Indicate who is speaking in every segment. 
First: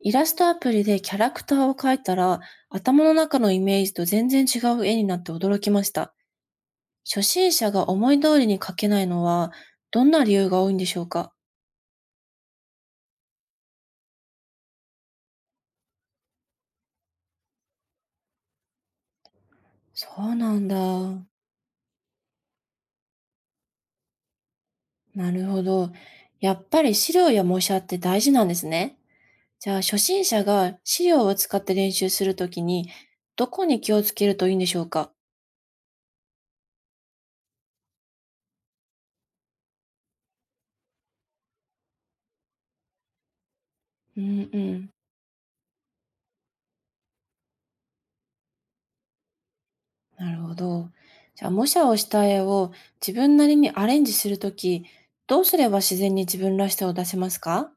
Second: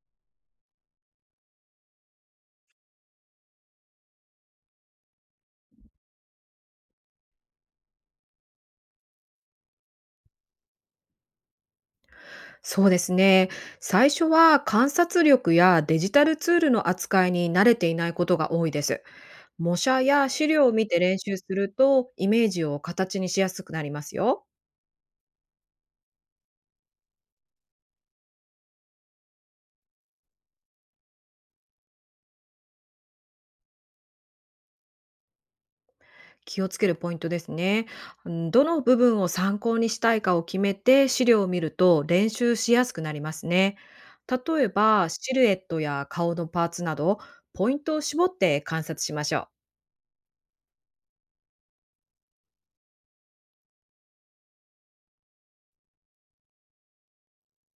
Speaker 1: イラストアプリでキャラクターを描いたら、頭の中のイメージと全然違う絵になって驚きました。初心者が思い通りに描けないのは、どんな理由が多いんでしょうか？
Speaker 2: そうですね。最初は観察力やデジタルツールの扱いに慣れていないことが多いです。模写
Speaker 1: そ
Speaker 2: や
Speaker 1: う
Speaker 2: 資
Speaker 1: な
Speaker 2: 料
Speaker 1: ん
Speaker 2: を
Speaker 1: だ。
Speaker 2: 見て練習するとイメージを形にしやすくなりますよ。
Speaker 1: なるほど。やっぱり資料や模写って大事なんですね。じゃあ、初心者が資料を使って練習するときに、どこに気をつけるといいんでしょうか？
Speaker 2: 気をつけるポイントですね。うんどの部分を参考にしたいかを決めて資料を見ると練習しやすくなりますね。
Speaker 1: うんう
Speaker 2: 例え
Speaker 1: ん。
Speaker 2: ばシルエットや顔のパーツなど、ポイントを絞って観察しましょう。
Speaker 1: なるほど。じゃあ、模写をした絵を自分なりにアレンジするとき、どうすれば自然に自分らしさを出せますか？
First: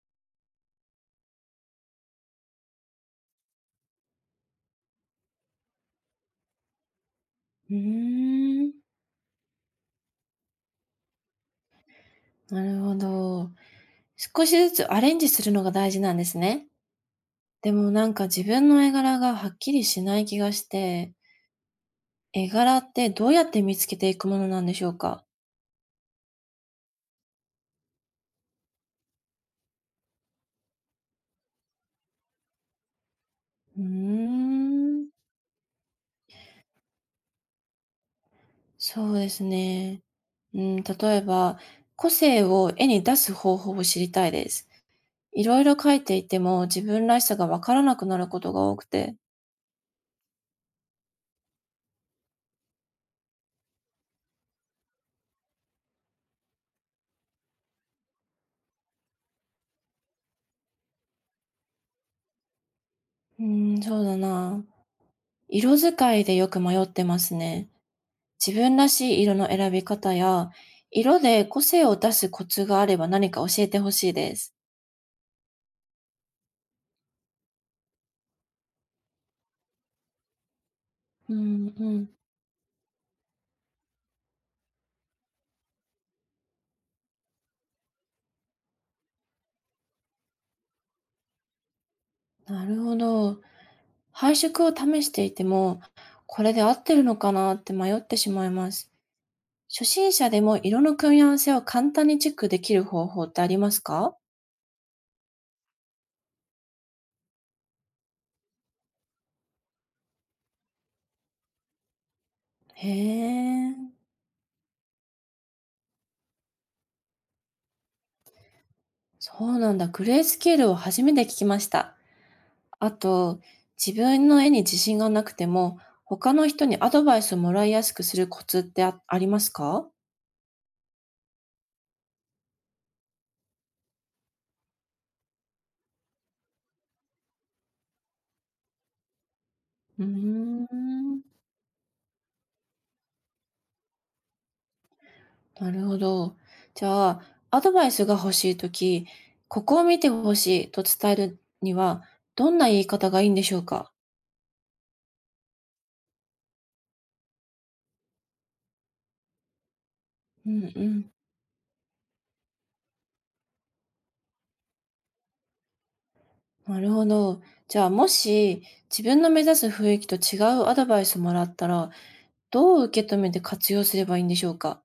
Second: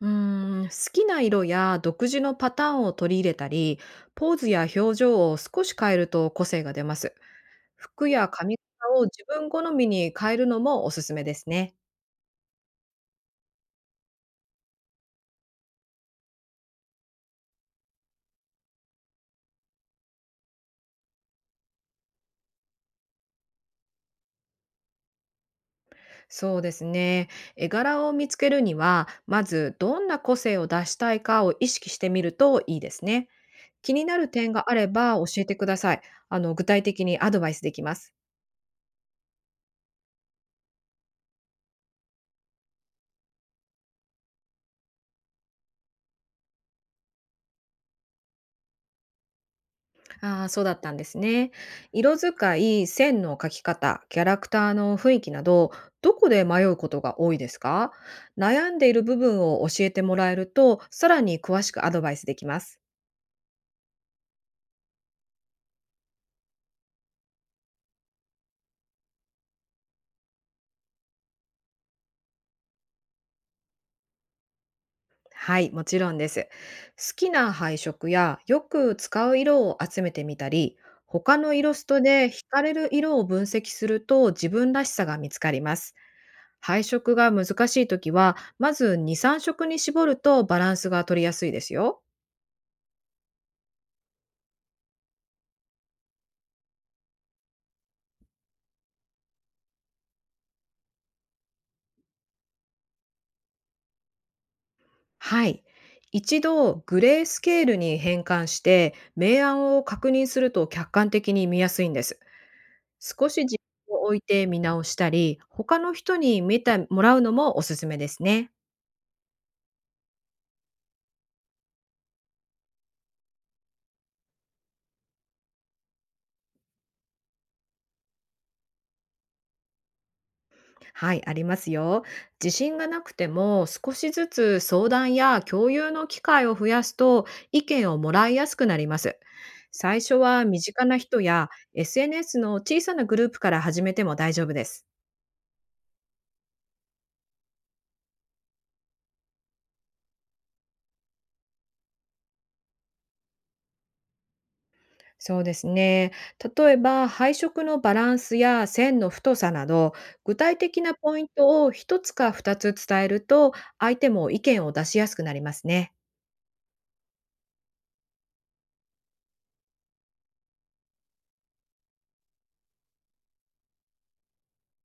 Speaker 2: うーん、好きな色や独自のパターンを取り入れたり、ポーズや表情を少し変えると個性が出ます。
Speaker 1: う
Speaker 2: 服や髪
Speaker 1: ーん、
Speaker 2: 型を自分好みに変えるのもおすすめですね。
Speaker 1: なるほど。少しずつアレンジするのが大事なんですね。でもなんか自分の絵柄がはっきりしない気がして、絵柄ってどうやって見つけていくものなんでしょうか？
Speaker 2: そうですね。絵柄を見つけるには、まずどんな個性を出したいかを意識してみるといいですね。
Speaker 1: うー
Speaker 2: 気になる点があれ
Speaker 1: ん、
Speaker 2: ば教えてください。具体的にアドバイスできます。
Speaker 1: そうですね。うん、例えば、個性を絵に出す方法を知りたいです。いろいろ書いていても、自分らしさがわからなくなることが多くて、
Speaker 2: ああ、そうだったんですね。色使い、線の描き方、キャラクターの雰囲気など、どこで迷うことが多いですか？悩んでいる部分を教えてもらえると、さらに詳しくアドバイスできます。
Speaker 1: うーん、そうだな。色使いでよく迷ってますね。自分らしい色の選び方や、色で個性を出すコツがあれば何か教えてほしいです。
Speaker 2: はい、もちろんです。好きな配色やよく使う色を集めてみたり、
Speaker 1: う
Speaker 2: 他のイラ
Speaker 1: ん
Speaker 2: ス
Speaker 1: う
Speaker 2: ト
Speaker 1: ん。
Speaker 2: で惹かれる色を分析すると自分らしさが見つかります。配色が難しいときは、まず2、3色に絞るとバランスが取りやすいですよ。
Speaker 1: なるほど。配色を試していても、これで合ってるのかなって迷ってしまいます。初心者でも色の組み合わせを簡単にチェックできる方法ってありますか？
Speaker 2: はい。一度グレースケールに変換して明暗を確認すると客観的に見やすいんです。
Speaker 1: へ
Speaker 2: 少し時
Speaker 1: え。
Speaker 2: 間を置いて見直したり、他の人に見てもらうのもおすすめですね。
Speaker 1: そうなんだ。グレースケールを初めて聞きました。あと、自分の絵に自信がなくても、他の人にアドバイスをもらいやすくするコツってありますか？
Speaker 2: はい、ありますよ。自信がなくても少しずつ相談や共有の機会を増やすと、意見をもらいやすくなります。最
Speaker 1: うー
Speaker 2: 初は身近な人
Speaker 1: ん、
Speaker 2: や SNS の小さなグループから始めても大丈夫です。
Speaker 1: なるほど。じゃあ、アドバイスが欲しいとき、ここを見てほしいと伝えるには、どんな言い方がいいんでしょうか？
Speaker 2: そうですね。例えば配色のバランスや線の太さなど、具
Speaker 1: う
Speaker 2: 体
Speaker 1: んう
Speaker 2: 的な
Speaker 1: ん。
Speaker 2: ポイントを一つか二つ伝えると、相手も意見を出しやすくなりますね。
Speaker 1: なるほど。じゃあ、もし自分の目指す雰囲気と違うアドバイスをもらったら、どう受け止めて活用すればいいんでしょうか？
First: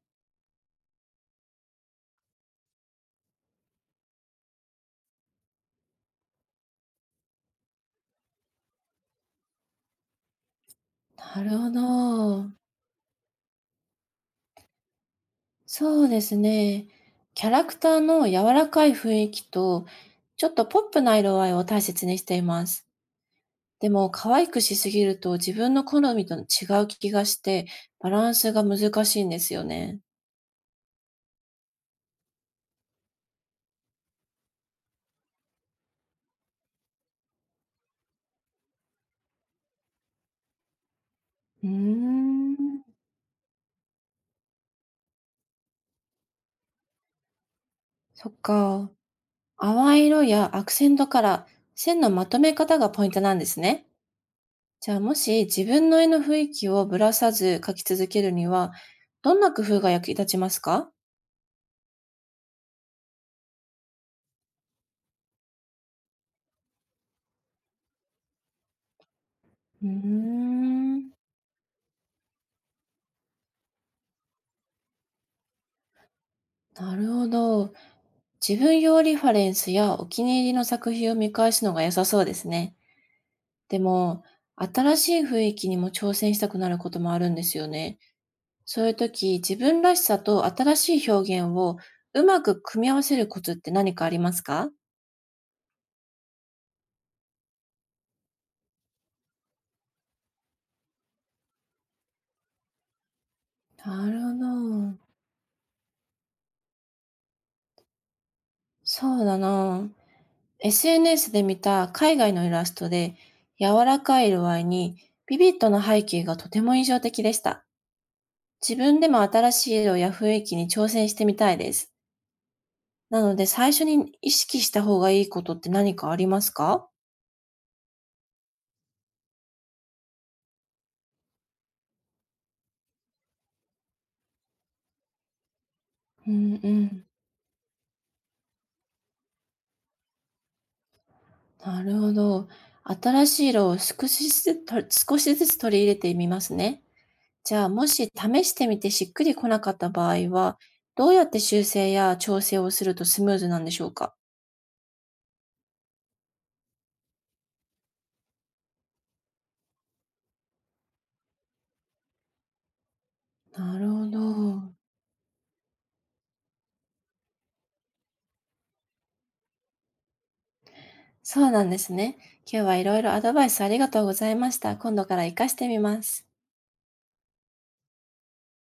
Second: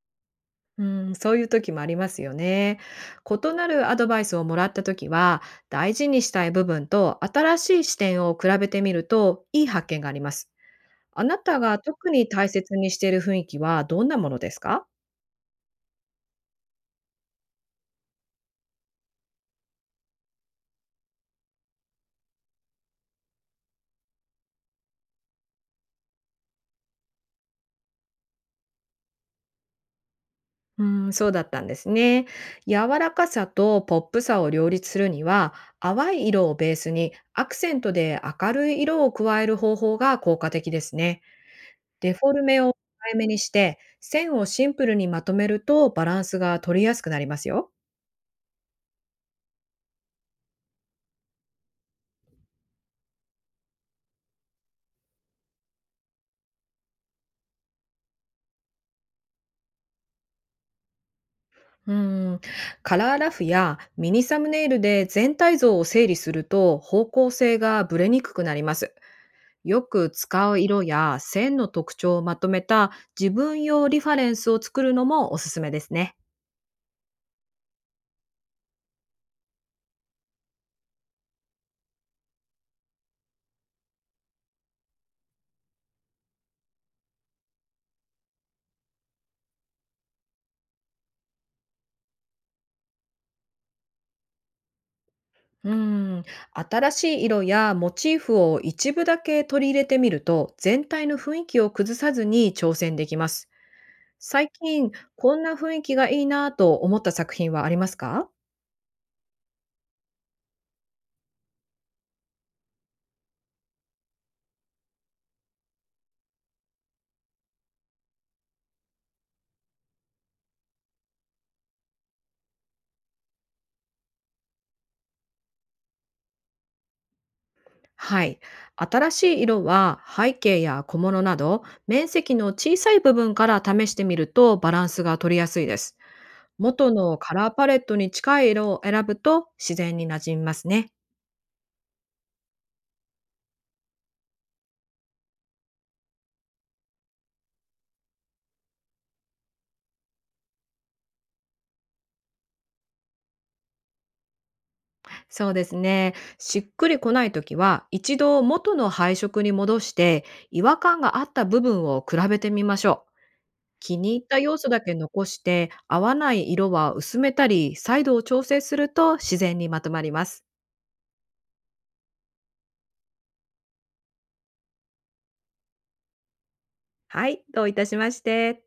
Speaker 2: うん、そういう時もありますよね。異なるアドバイスをもらった時は、大事にしたい部分と新しい視点を比べてみるといい発見があります。あな
Speaker 1: なる
Speaker 2: た
Speaker 1: ほ
Speaker 2: が特に大
Speaker 1: ど。
Speaker 2: 切にしている雰囲気はどんなものですか？
Speaker 1: そうですね。キャラクターの柔らかい雰囲気と、ちょっとポップな色合いを大切にしています。でも、可愛くしすぎると自分の好みと違う気がして、バランスが難しいんですよね。
Speaker 2: うん、そうだったんですね。柔らかさとポップさを両立するには、淡い色をベースにアクセントで明るい色を加える方法が効果的ですね。
Speaker 1: うー
Speaker 2: デフォルメを控
Speaker 1: ん。
Speaker 2: えめにして、線をシンプルにまとめるとバランスが取りやすくなりますよ。
Speaker 1: そっか。淡い色やアクセントカラー、線のまとめ方がポイントなんですね。じゃあ、もし自分の絵の雰囲気をぶらさず描き続けるには、どんな工夫が役立ちますか？
Speaker 2: うん、カラーラフやミニサムネイルで全体像を整理すると方向性がぶれにくくなります。よ
Speaker 1: うー
Speaker 2: く使う色
Speaker 1: ん、
Speaker 2: や線の特徴をまとめた自分用リファレンスを作るのもおすすめですね。
Speaker 1: なるほど。自分用リファレンスやお気に入りの作品を見返すのが良さそうですね。でも、新しい雰囲気にも挑戦したくなることもあるんですよね。そういう時、自分らしさと新しい表現をうまく組み合わせるコツって何かありますか？
Speaker 2: うん、新しい色やモチーフを一部だけ取り入れてみると、全体の雰囲気を崩さずに挑戦できます。
Speaker 1: なる
Speaker 2: 最
Speaker 1: ほ
Speaker 2: 近
Speaker 1: ど。
Speaker 2: こんな雰囲気がいいなぁと思った作品はありますか？
Speaker 1: そうだな。SNS で見た海外のイラストで、柔らかい色合いにビビッドな背景がとても印象的でした。自分でも新しい色や雰囲気に挑戦してみたいです。なので、最初に意識した方がいいことって何かありますか？
Speaker 2: はい。新しい色は背景や小物など面積の小さい部分から試してみるとバランスが取りやすいです。
Speaker 1: うんう
Speaker 2: 元
Speaker 1: ん。
Speaker 2: のカラーパレットに近い色を選ぶと自然に馴染みますね。
Speaker 1: なるほど。新しい色を少しずつ取り入れてみますね。じゃあ、もし試してみてしっくりこなかった場合は、どうやって修正や調整をするとスムーズなんでしょうか？
Speaker 2: そうですね。しっくりこないときは一度元の配色に戻して、違和感があった部分を比べてみましょう。
Speaker 1: なる
Speaker 2: 気
Speaker 1: ほ
Speaker 2: に入った要素
Speaker 1: ど。
Speaker 2: だけ残して、合わない色は薄めたり再度を調整すると自然にまとまります。
Speaker 1: そうなんですね。今日はいろいろアドバイスありがとうございました。今度から活かしてみます。
Speaker 2: はい。どういたしまして。